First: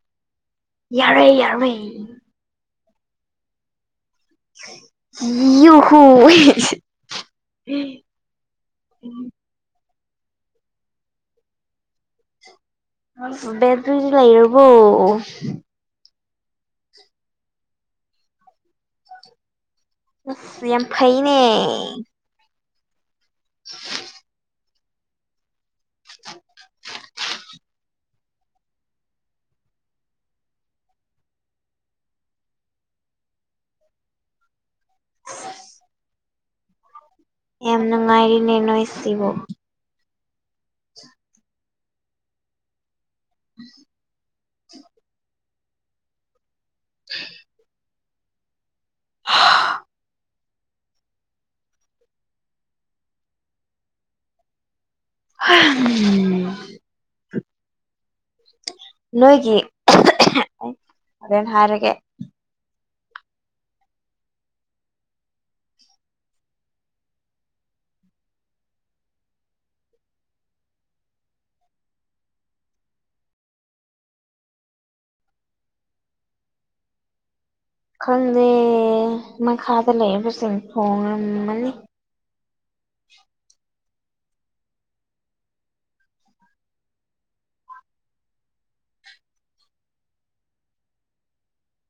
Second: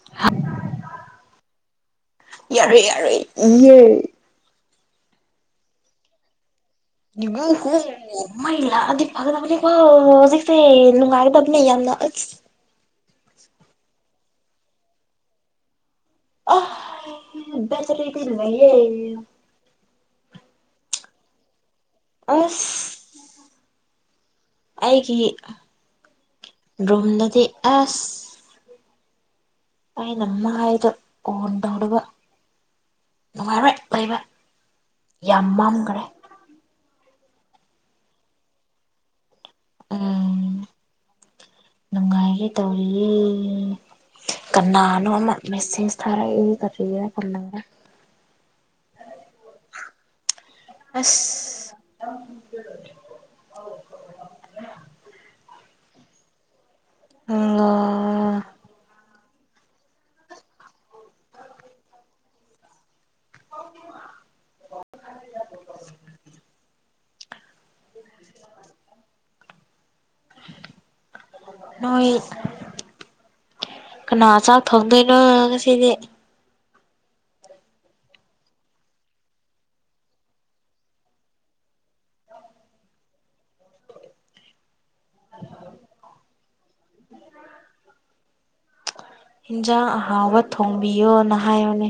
[unintelligible] ꯌꯥꯔꯣꯏꯦ ꯌꯥꯔꯣꯏ ꯌꯥꯔꯣꯏ ꯌꯥꯔꯣꯏ ꯏꯦ ꯏ ꯌꯨ ꯍꯨ [unintelligible] ꯃꯩꯂ ꯑꯗꯤ ꯐꯒꯗꯕ ꯍꯧꯖꯤꯛꯁꯦ ꯂꯅꯨꯡꯉꯥꯏꯒꯗꯕꯅꯦ ꯌꯥꯝꯅ ꯦ ꯇꯗꯤ ꯂꯩꯔꯔꯕꯣ ꯑ ꯂꯩꯌꯦ ꯑꯁ ꯌꯥꯝ ꯐꯩꯅꯦ ꯑꯐ [unintelligible] ꯑꯩꯒꯤ ꯔꯣꯨꯝꯗꯗꯤ ꯑꯁ ꯑꯩ ꯅꯃꯥꯏꯗ ꯀꯟꯣꯕ ꯋꯥꯕꯦ ꯂꯩꯕ ꯌꯥꯝ ꯃꯥꯡꯈ꯭ꯔꯦ ꯌꯥꯝꯅ ꯉꯥꯏꯔꯤꯅꯦꯅꯣꯣꯏ ꯁꯤꯕꯣ ꯑ ꯅꯨꯡꯉꯥꯏꯒꯦ ꯇꯧꯔꯤꯌꯦ ꯀꯅꯥꯅꯣ ꯑꯃ ꯃꯦꯁꯦꯁ ꯊꯥꯔꯛꯏ ꯁꯤꯦ ꯀꯉꯦ ꯑꯁ ꯑꯥꯎꯔꯦ ꯍ ꯎꯝ ꯑꯣ ꯅꯣꯏꯒꯤ ꯑꯩ ꯍꯣꯔꯦꯟ ꯍꯥꯏꯔꯒꯦ [unintelligible] [unintelligible] ꯅꯣꯏ ꯀꯅꯥ ꯆꯥꯛ ꯊꯣꯡꯗꯣꯏꯅꯣ ꯉꯁꯤꯗꯤ ꯈꯪꯗꯦ ꯃꯈꯥꯗ ꯂꯩꯕꯁꯤꯡ ꯊꯣꯉꯝꯃꯅꯤ ꯎ ꯎ ꯍꯟꯖꯥꯡ ꯑꯍꯥꯎꯕ ꯊꯣꯡꯕꯤꯌꯣꯅ ꯍꯥꯏꯌꯣꯅꯦ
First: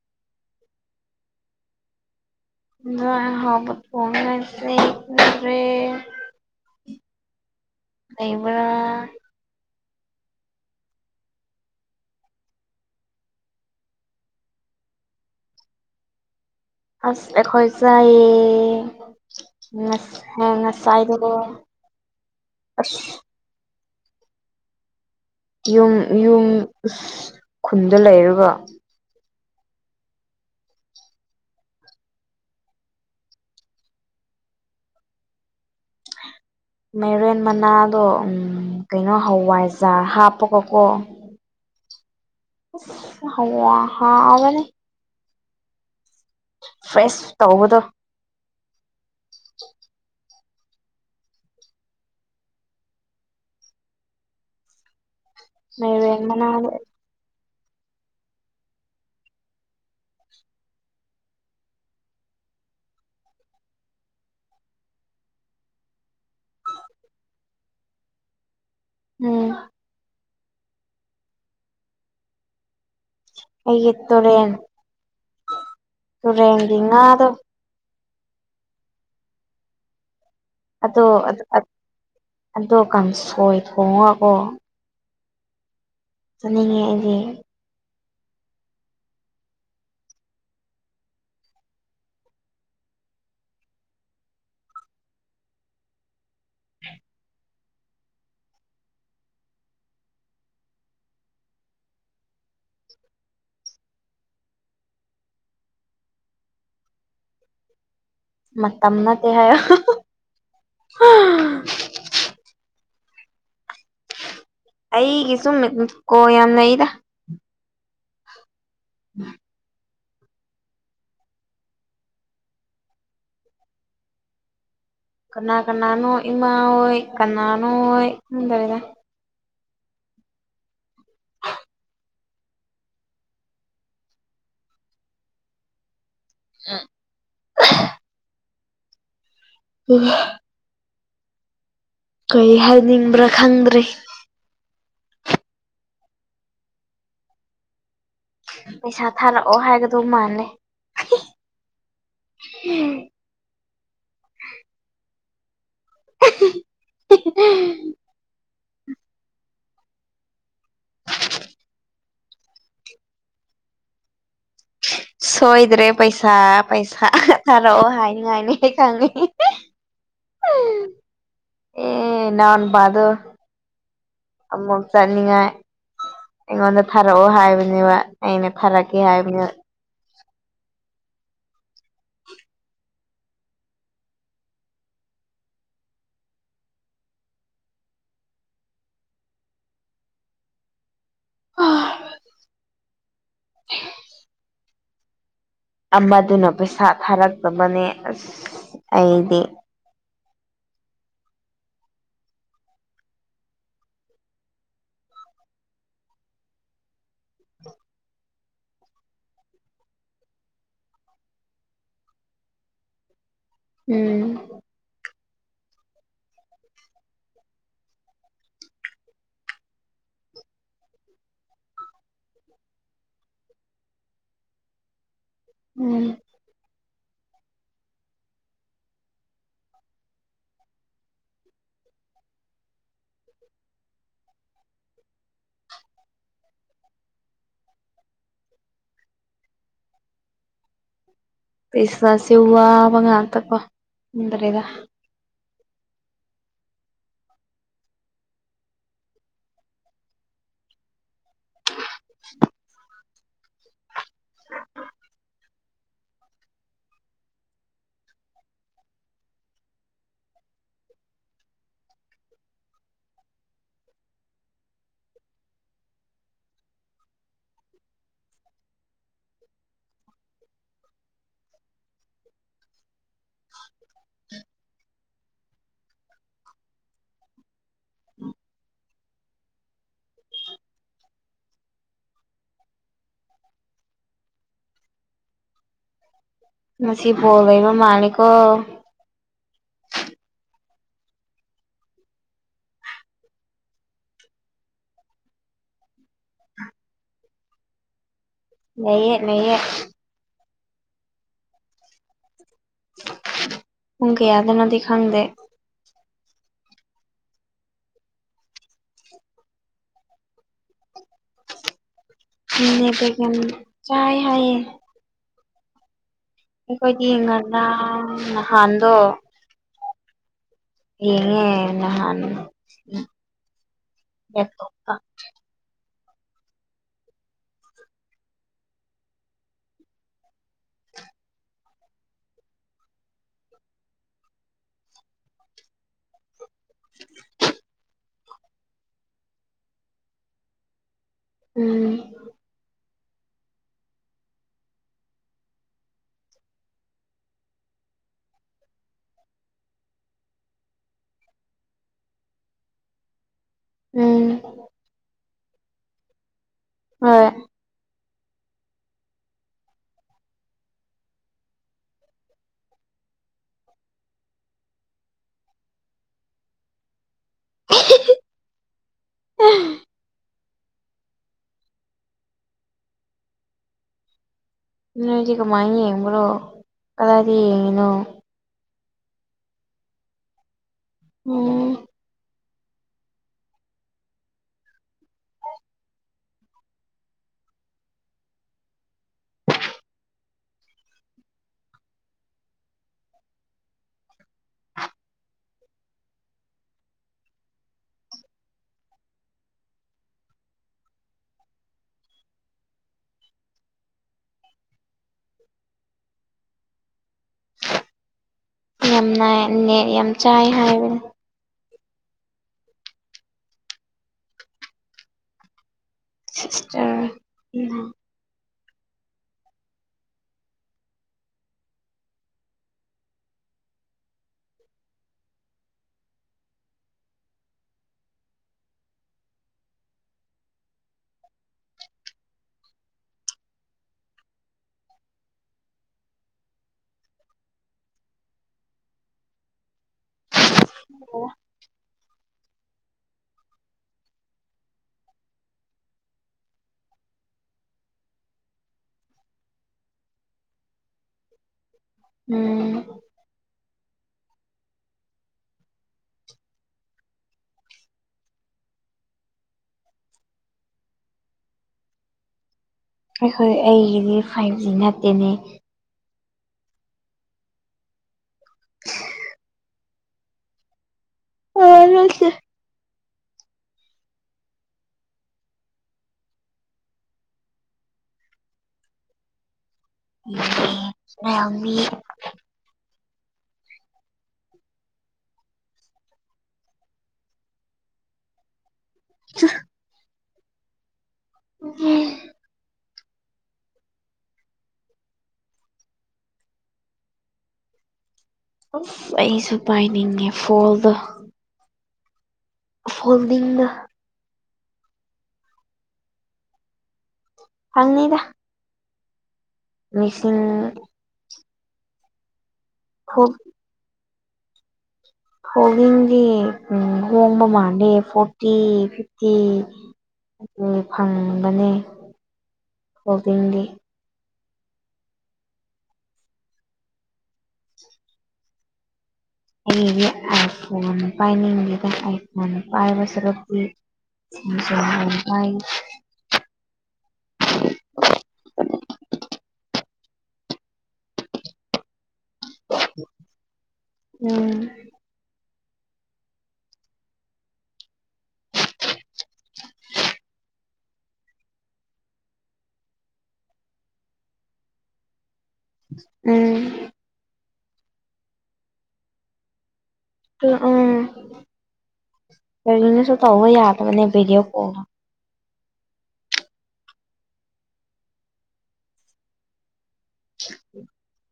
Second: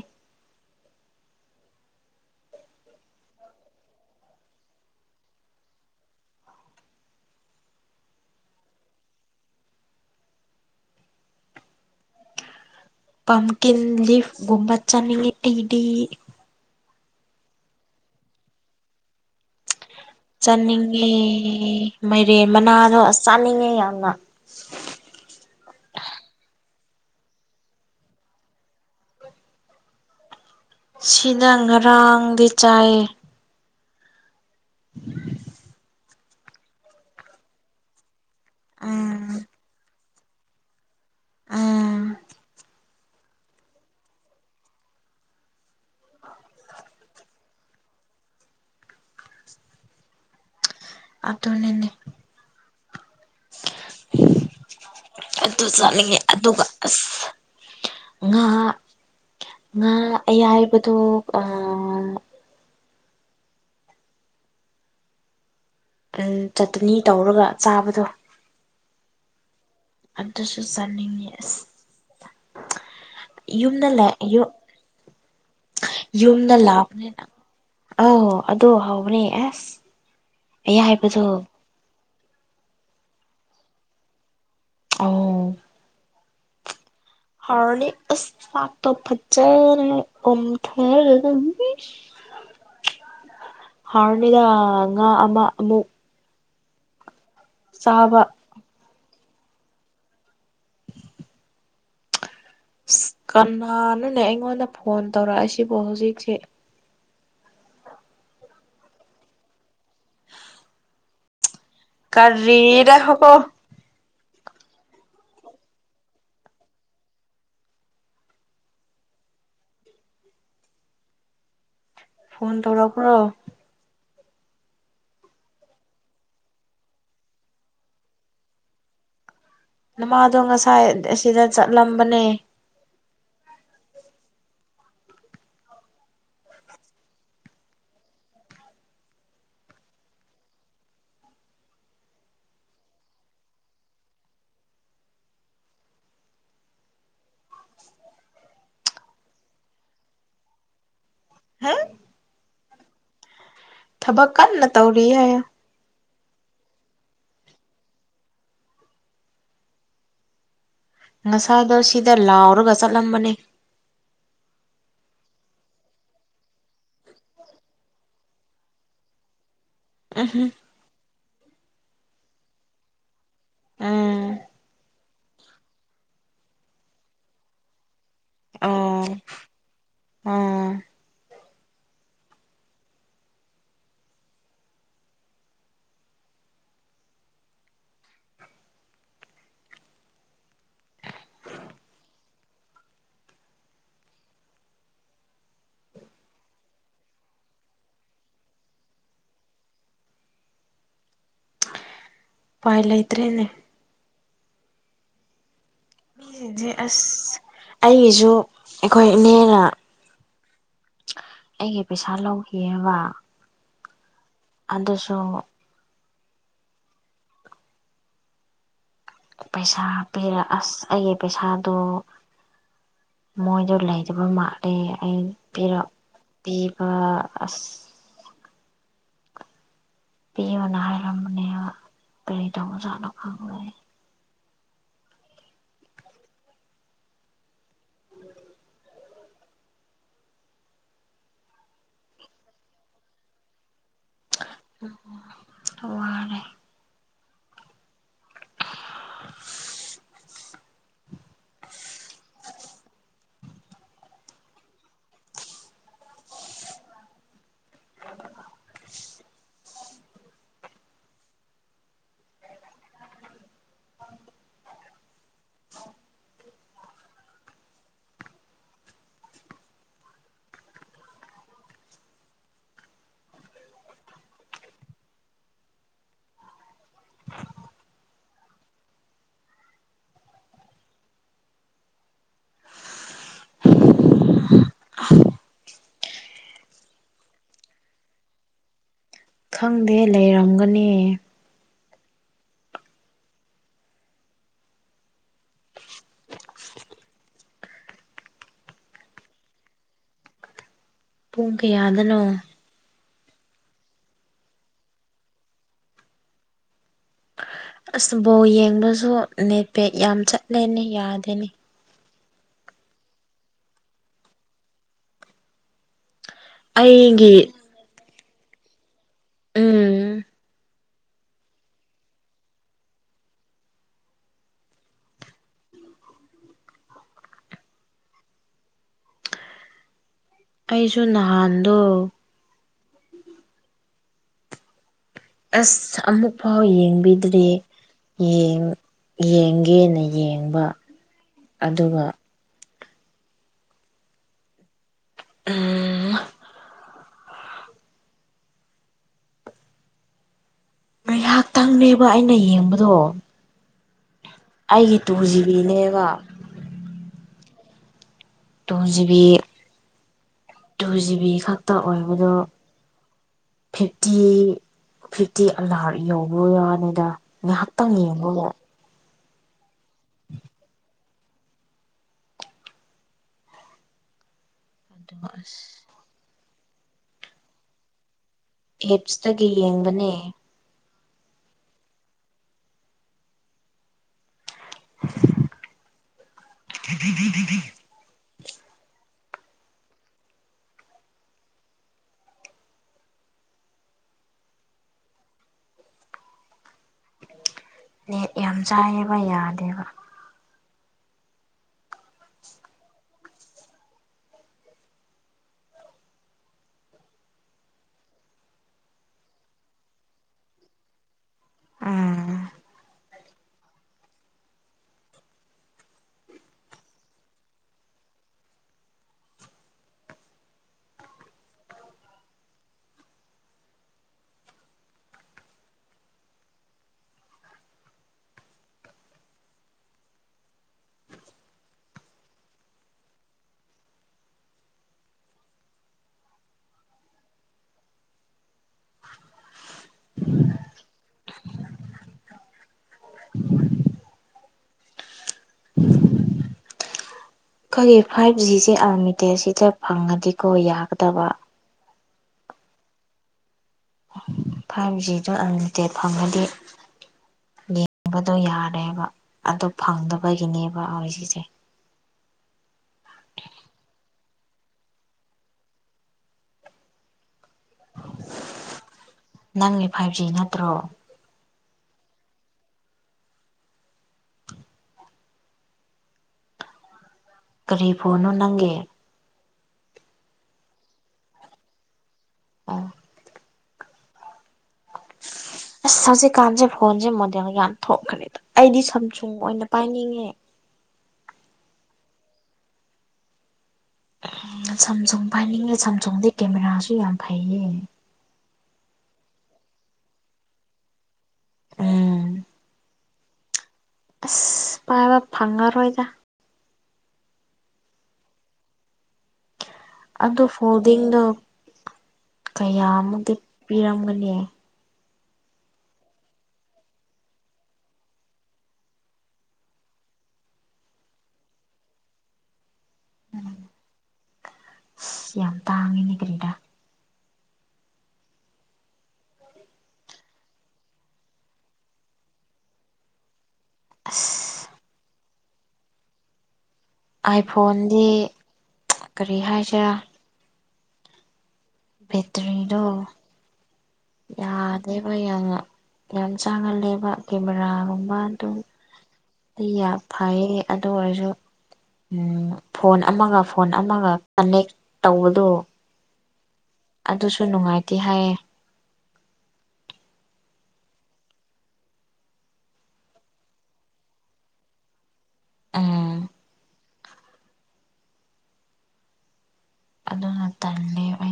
ꯍꯕꯦ ꯏꯕ꯭ꯔ ꯄꯝꯀꯤꯤꯟ ꯂꯤ ꯨꯝꯕꯠ ꯆ ꯏ ꯏꯗꯤ ꯐꯁꯇ ꯈꯣꯏꯖꯥꯏꯌꯦ ꯆꯥꯅꯤꯡꯉꯦ ꯃꯥꯏꯔꯦꯟ ꯃꯅꯥꯗꯣ ꯑꯁ ꯆꯥꯅꯤꯡꯉꯦ ꯌꯥꯝꯅ ꯌꯨꯝ ꯌꯨꯝ ꯈꯨꯟꯗ ꯂꯩꯔꯒ ꯁꯤꯅ ꯉꯔꯥꯡꯗꯤ ꯆꯥꯏꯌꯦ [unintelligible] ꯃꯥꯏꯔꯦꯟ ꯃꯅꯥꯗꯣ ꯀꯩꯅꯣ ꯎꯝ ꯍꯋꯥꯏꯖꯥꯔ ꯍꯥꯞꯄꯒꯀꯣ ꯎꯝ ꯍꯂ ꯍꯥ ꯃꯅꯤ ꯐ꯭ꯔꯦꯁ ꯇꯧꯕꯗꯣ ꯑꯗꯅꯅꯦ ꯑꯗꯨ ꯆꯠꯅꯤꯡꯉꯦ ꯃꯥꯏꯔꯦꯟ ꯑꯗꯨꯒ ꯃꯅꯥꯗꯣ ꯑꯁ ꯉꯥ ꯉꯥ ꯑꯌꯥꯕꯗꯨꯣ ꯑ ꯆꯇꯅꯤ ꯇꯧꯔꯒ ꯆꯥꯕꯗꯣ ꯎꯝ ꯑꯗꯨꯁꯨ ꯆꯥꯅꯤꯡꯉꯁ ꯌꯨꯝꯗ ꯑꯩꯒꯤ ꯂꯩ ꯌ ꯇꯨꯔꯦꯟ ꯌꯨꯝꯗ ꯇꯨꯔꯦꯟꯒꯤ ꯂꯥꯄꯅꯤꯅ ꯉꯥꯗꯣ ꯑ ꯑꯗꯨ ꯍꯥꯎꯕꯅꯦ ꯑꯦꯁ ꯑꯗꯣ ꯑꯗꯣ ꯀꯥꯡꯁꯣꯏ ꯊꯣꯡꯉꯀꯣ ꯑꯣ ꯆꯠꯅꯤꯡꯉꯦ ꯑꯩꯁꯦ ꯍꯔꯅꯤ ꯑꯁꯇ ꯐꯖꯔ ꯑꯣꯝꯊꯔ ꯍꯔꯅꯤꯗ ꯉ ꯑꯃ ꯑꯃꯨꯛ ꯆꯥꯕ ꯑ ꯀꯅꯥꯅꯅꯦ ꯑꯩꯉꯣꯟꯗ ꯐꯣꯟ ꯇꯧꯔꯛꯑꯁꯤꯕꯨ ꯍꯧꯖꯤꯛꯁꯦ ꯃꯇꯝꯅꯠꯇ ꯍꯥꯏꯌꯣ ꯀꯔꯤꯅꯤꯗ ꯍꯀꯣ ꯑꯩꯒꯤ ꯁꯨꯝ ꯀꯣ ꯌꯥꯝꯅ ꯑꯩꯗ [unintelligible] ꯐꯣꯟ ꯊꯧꯔꯛ ꯀ꯭ꯔꯣ ꯀꯅꯥ ꯀꯅꯥꯅꯣ ꯏꯃꯥ ꯑꯣꯏ ꯀꯅꯥꯅꯣ ꯑꯣꯏ ꯈꯪꯗꯕꯤꯗ ꯅꯃꯥꯗꯣ ꯉꯁꯥꯏ ꯑꯁꯤꯗ ꯆꯠꯂꯝꯕꯅꯦ ꯎꯝ ꯍ ꯀꯩ ꯍꯥꯏꯅꯤꯡꯕ꯭ꯔꯥ ꯈꯪꯗ꯭ꯔꯔꯤ ꯄꯩꯁꯥ ꯊꯥꯔꯛꯑꯣ ꯍꯥꯏꯒꯗꯣ ꯃꯥꯥꯟꯂꯩ ꯍꯥ ꯎꯝ ꯊꯕꯛ ꯀꯟꯅ ꯇꯧꯔꯤꯌꯦ [unintelligible] ꯉꯁꯥꯗꯣ ꯁꯤꯗ ꯂꯥꯎꯔꯒ ꯆꯠꯂꯝꯕꯅꯦ ꯁꯣꯏꯗ꯭ꯔꯦ ꯄꯩꯁꯥ ꯄꯩꯁꯥ ꯊꯥꯔꯛꯑꯣ ꯍꯥꯏꯅꯤ ꯍꯥꯏꯅꯤ ꯈꯪꯉꯦ ꯑ ꯑꯦ ꯅꯣꯟ ꯄ ꯑꯗꯨ ꯎꯝ ꯑꯃꯨꯛ ꯆꯠꯅꯤꯡꯉꯥꯏ ꯑꯩꯉꯣꯟꯗ ꯊꯥꯔꯛꯑꯣ ꯍꯥꯏꯕꯅꯦꯕ ꯑꯩꯅ ꯊꯥꯔꯛꯀꯦ ꯍꯥꯏꯕꯅꯦꯕ ꯎꯝ [unintelligible] [inaudible] ꯑꯃꯗꯨꯅ ꯄꯩꯁꯥ ꯊꯥꯔꯛꯇꯕꯅꯦ ꯑꯁ ꯑꯩꯗꯤ ꯎꯄꯥꯏ ꯂꯩꯇ꯭ꯔꯦꯅꯦ ꯏꯗꯤ ꯑꯁ ꯑꯩꯒꯤꯁꯨ ꯑꯩꯈꯣꯏ ꯏꯅꯦꯅ ꯑꯩꯒꯤ ꯄꯩꯁꯥ ꯂꯧꯈꯤꯌꯦꯕ ꯎꯝ ꯑꯗꯨꯁꯨ ꯄꯩꯁꯥ ꯄꯤꯔꯥ ꯑꯁ ꯑꯩꯒꯤ ꯄꯩꯁꯥꯗꯨ ꯃꯣꯏꯗ ꯂꯩꯔꯤꯕ ꯃꯥꯜꯂꯦ ꯑꯩ ꯄꯤꯔꯛ ꯎꯝ ꯄꯤꯕ ꯑꯁ ꯄꯤꯌꯨꯅꯥ ꯍꯥꯏꯔꯝꯕꯅꯦꯕ ꯀꯔꯤ ꯇꯧꯕꯖꯥꯠꯅꯣ ꯈꯪꯗꯦ ꯄꯩꯁꯥꯁꯦ ꯋꯥꯕ ꯉꯥꯛꯇꯥꯀꯣ ꯈꯪꯗ꯭ꯔꯦꯗꯥ ꯎꯝ ꯋꯥꯔꯦ [inaudible] [inaudible] [inaudible] [inaudible] [inaudible] [inaudible] ꯉꯁꯤ ꯕꯣꯜ ꯂꯩꯕꯥ ꯃꯥꯜꯂꯦꯀꯣ ꯈꯪꯗꯦ ꯂꯩꯔꯝꯒꯅꯤ ꯂꯩꯌꯦ ꯂꯩꯌꯦ ꯄꯨꯡ ꯀꯌꯥꯗꯅꯣ ꯄꯨꯡ ꯀꯌꯥꯗꯅꯣꯗꯤ ꯈꯪꯗꯦ ꯑꯁ ꯕꯣꯜ ꯌꯦꯡꯕꯖꯨ ꯅꯦꯠꯄꯦꯛ ꯌꯥꯝ ꯆꯠꯂꯦꯅꯦ ꯌꯥꯗꯦꯅꯦ ꯎꯝ ꯅꯦꯠꯄꯦꯛ ꯌꯥꯝ ꯆꯥꯏ ꯍꯥꯏꯌꯦ ꯑꯩꯈꯣꯏꯗꯤ ꯑꯩꯒꯤ ꯉꯔꯥꯡ ꯅꯍꯥꯟꯗꯣ ꯎꯝ [unintelligible] [unintelligible] ꯑꯩꯁꯨ ꯅꯍꯥꯟꯗꯣ ꯑꯁ ꯑꯃꯨꯛꯐꯥꯎ ꯌꯦꯡꯕꯤꯗ꯭ꯔꯤꯌꯦ ꯌꯦꯡ ꯌꯦꯡꯒꯦꯅ ꯌꯦꯡꯕꯥ ꯎꯝ ꯎꯝ ꯉꯥꯏꯍꯥꯛꯇꯪꯅꯦꯕ ꯑꯩꯅ ꯌꯦꯡꯕꯗꯣ ꯎꯝ ꯑꯩꯒꯤ ꯇꯨ ꯖꯤꯕꯤꯅꯦꯕ ꯍꯣꯏ ꯇꯨ ꯖꯤꯕꯤ ꯇꯨ ꯖꯤꯕꯤ ꯈꯛꯇ ꯑꯣꯏꯕꯗꯣ ꯐꯤꯞꯇꯤ ꯐꯤꯞꯇꯤ ꯑꯂꯥ꯭ꯔꯠ ꯌꯧꯕꯩ ꯋꯥꯅꯤꯗꯥ ꯉꯥꯏꯍꯥꯛꯇꯪ ꯌꯦꯡꯕꯕꯨ [unintelligible] ꯑꯗꯨꯒ ꯅꯣꯏꯗꯤ ꯀꯃꯥꯏꯅ ꯑꯁ ꯌꯦꯡꯕꯔꯣ ꯀꯗꯥꯏꯗ ꯌꯦꯡꯉꯤꯅꯣ ꯑꯦꯞꯁꯇꯒꯤ ꯌꯦꯡꯕꯅꯦ ꯎꯝ [unintelligible] ꯅꯦꯠ ꯌꯥꯝ ꯆꯥꯏꯌꯦꯕ ꯌꯥꯗꯦꯕ ꯫ ꯌꯥꯝ ꯅꯢ ꯅꯦꯠ ꯌꯥꯝ ꯆꯥꯏ ꯍꯥꯏꯕꯅꯦ ꯎꯝ ꯁꯤꯁꯇꯔ ꯎꯝ ꯑꯣ ꯑꯩꯈꯣꯏꯒꯤ ꯐꯥꯏꯚ ꯖꯤꯁꯦ ꯑꯔꯂꯤꯃꯤꯇꯦꯠ ꯁꯤꯗ ꯐꯪꯉꯗꯤꯀꯣ ꯌꯥꯒꯗꯕ ꯎꯝ ꯐꯥꯏꯚ ꯖꯤꯗꯣ ꯑꯟꯂꯤꯃꯤꯇꯦꯠ ꯐꯪꯒꯗꯤ ꯌꯦꯡꯕꯗꯣ ꯌꯥꯔꯦꯕ ꯑꯗꯨ ꯐꯪꯗꯕꯒꯤꯅꯦꯕ ꯑꯔ ꯁꯤꯁꯦ ꯑꯩꯈꯣꯏ ꯑꯩꯒꯤꯗꯤ ꯐꯥꯏꯚ ꯖꯤ ꯅꯠꯇꯦꯅꯦ ꯅꯪꯒꯤ ꯐꯥꯏꯚ ꯖꯤ ꯅꯠꯇ꯭ꯔꯣ ꯅꯠꯇꯦ ꯀꯔꯤ ꯐꯣꯟꯅꯣ ꯅꯪꯒꯤ [inaudible] ꯔꯦꯜꯃꯤ ꯑ ꯑꯁ ꯍꯧꯖꯤꯛꯀꯥꯟꯁꯦ ꯐꯣꯟꯁꯦ ꯃꯣꯗꯦꯜ ꯌꯥꯝ ꯊꯣꯛꯈ꯭ꯔꯦꯗ ꯑꯩꯗꯤ ꯁꯨꯡ ꯁꯝꯁꯨꯡ ꯑꯣꯏꯅ ꯄꯥꯏꯅꯤꯡꯉꯦ ꯎꯝ ꯁꯝꯁꯨꯡ ꯄꯥꯏꯅꯤꯡꯉꯦ ꯁꯝꯁꯨꯡꯗ ꯀꯦꯃꯦꯔꯥꯁꯨ ꯌꯥꯝ ꯐꯩꯌꯦ ꯑꯩꯁꯨ ꯄꯥꯏꯅꯤꯡꯉꯦ ꯐꯣꯜꯗꯣ ꯎꯝ ꯐꯣꯟꯗꯤꯡꯅ ꯑꯁ ꯄꯥꯏꯕ ꯐꯪꯉꯔꯣꯏꯗ ꯐꯪꯅꯤꯗ ꯑꯗꯣ ꯐꯣꯜꯗꯤꯡꯗꯣ ꯐꯣꯜ ꯀꯌꯥꯃꯨꯛꯇꯤ ꯄꯤꯔꯝꯒꯅꯤ ꯐꯣꯜꯗꯤꯡꯗꯤ ꯎꯝ ꯍꯣꯡꯕ ꯃꯥꯥꯟꯂꯦ ꯐꯣꯔꯇꯤ ꯐꯤꯞꯇꯤ ꯐꯪꯕꯅꯦ ꯐꯣꯜꯗꯤꯡꯗꯤ ꯑꯁ ꯌꯥꯝ ꯇꯥꯡꯉꯦꯅꯦ ꯀꯔꯤꯔ ꯑꯩꯒꯤꯗꯤ ꯑꯥꯏ ꯐꯣꯟ ꯄꯥꯏꯅꯤꯡꯗꯦꯗ ꯑꯥꯏ ꯐꯣꯟ ꯄꯥꯢꯕ ꯁꯔꯨꯛꯇꯤ ꯑꯁ [inaudible] ꯥ ꯑꯥꯏ ꯐꯣꯟꯗꯤ ꯀꯔꯤ ꯍꯥꯏꯁꯤꯔꯥ ꯕꯦꯇ꯭ꯔꯤꯗꯣ ꯎꯝ ꯌꯥꯗꯦꯕ ꯌꯥꯝꯅ ꯌꯥꯝ ꯆꯥꯒꯜꯂꯦꯕ ꯀꯦꯃꯦꯔꯥꯒꯨꯝꯕ ꯑꯗꯨꯝ ꯑꯩ ꯌꯥ ꯐꯩꯌꯦ ꯑꯗꯨ ꯑꯣꯏꯔꯁꯨ ꯎꯝ ꯐꯣꯟ ꯑꯃꯒ ꯐꯣꯟ ꯑꯃꯒ ꯀꯅꯦꯛ ꯇꯧꯕꯗꯨ ꯎꯝ ꯑꯗꯨꯁꯨ ꯅꯨꯡꯉꯥꯏꯇꯦ ꯍꯥꯏꯌꯦ ꯑꯗꯨ ꯎꯝ ꯀꯔꯤꯅꯁꯨ ꯇꯧꯕ ꯌꯥꯗꯕꯅꯦ ꯚꯤꯗꯤꯑꯣ ꯀꯣꯜ ꯑ ꯑꯗꯨꯅ ꯇꯜꯂꯦꯕ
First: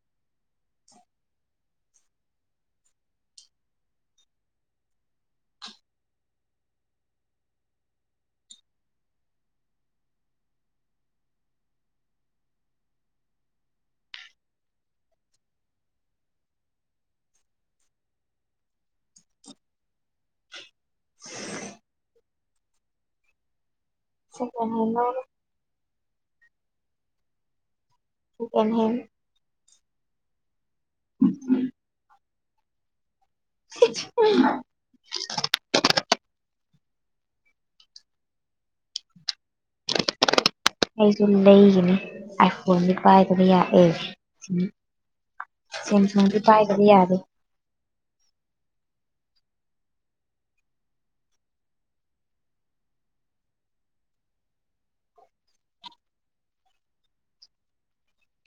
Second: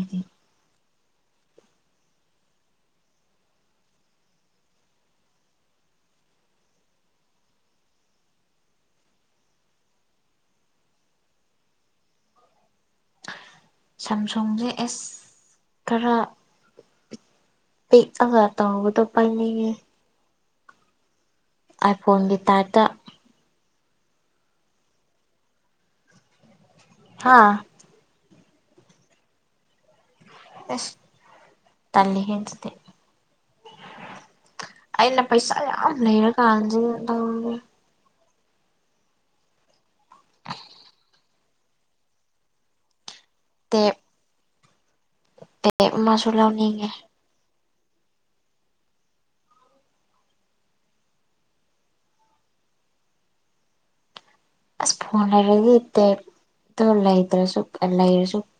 ꯁꯝꯁꯨꯡꯁꯦ ꯑꯦꯁ ꯈꯔ ꯄꯤꯛꯑꯒ ꯇꯧꯕꯗꯣ ꯄꯥꯏꯅꯤꯡꯉꯦ ꯑꯥꯏꯐꯣꯟꯒꯤ ꯇꯥꯏꯞꯇ ꯁꯦꯀꯦꯟꯍꯦꯟ ꯂꯧꯔꯣ ꯍꯥꯥ ꯁꯦꯀꯦꯟꯍꯦꯟ ꯑꯦꯁ ꯇꯜꯂꯤꯍꯦ ꯑꯗꯨꯗꯤ [unintelligible] ꯑꯩꯅ ꯄꯩꯁꯥ ꯌꯥꯝ ꯂꯩꯔ ꯀꯥꯟꯗ ꯇꯧꯒꯦ ꯑꯩꯁꯨ ꯂꯩꯒꯤꯅꯤ ꯑꯥꯏꯐꯣꯟꯗꯤ ꯄꯥꯏꯗꯅ ꯇꯦꯞ ꯌꯥꯗꯦꯁꯤꯅꯤ ꯇꯦꯛ ꯁꯦꯝ ꯑꯃꯁꯨ ꯊꯨꯡꯗꯤ ꯄꯥꯏꯗꯕ ꯂꯧꯅꯤꯡꯉꯦ ꯌꯥꯗ ꫪꯦ ꯑꯁ ꯐꯣꯟ ꯂꯩꯔꯗꯤ ꯇꯦꯞ ꯇꯣ ꯂꯩꯇ꯭ꯔꯁꯨ ꯑ ꯂꯩꯔꯁꯨ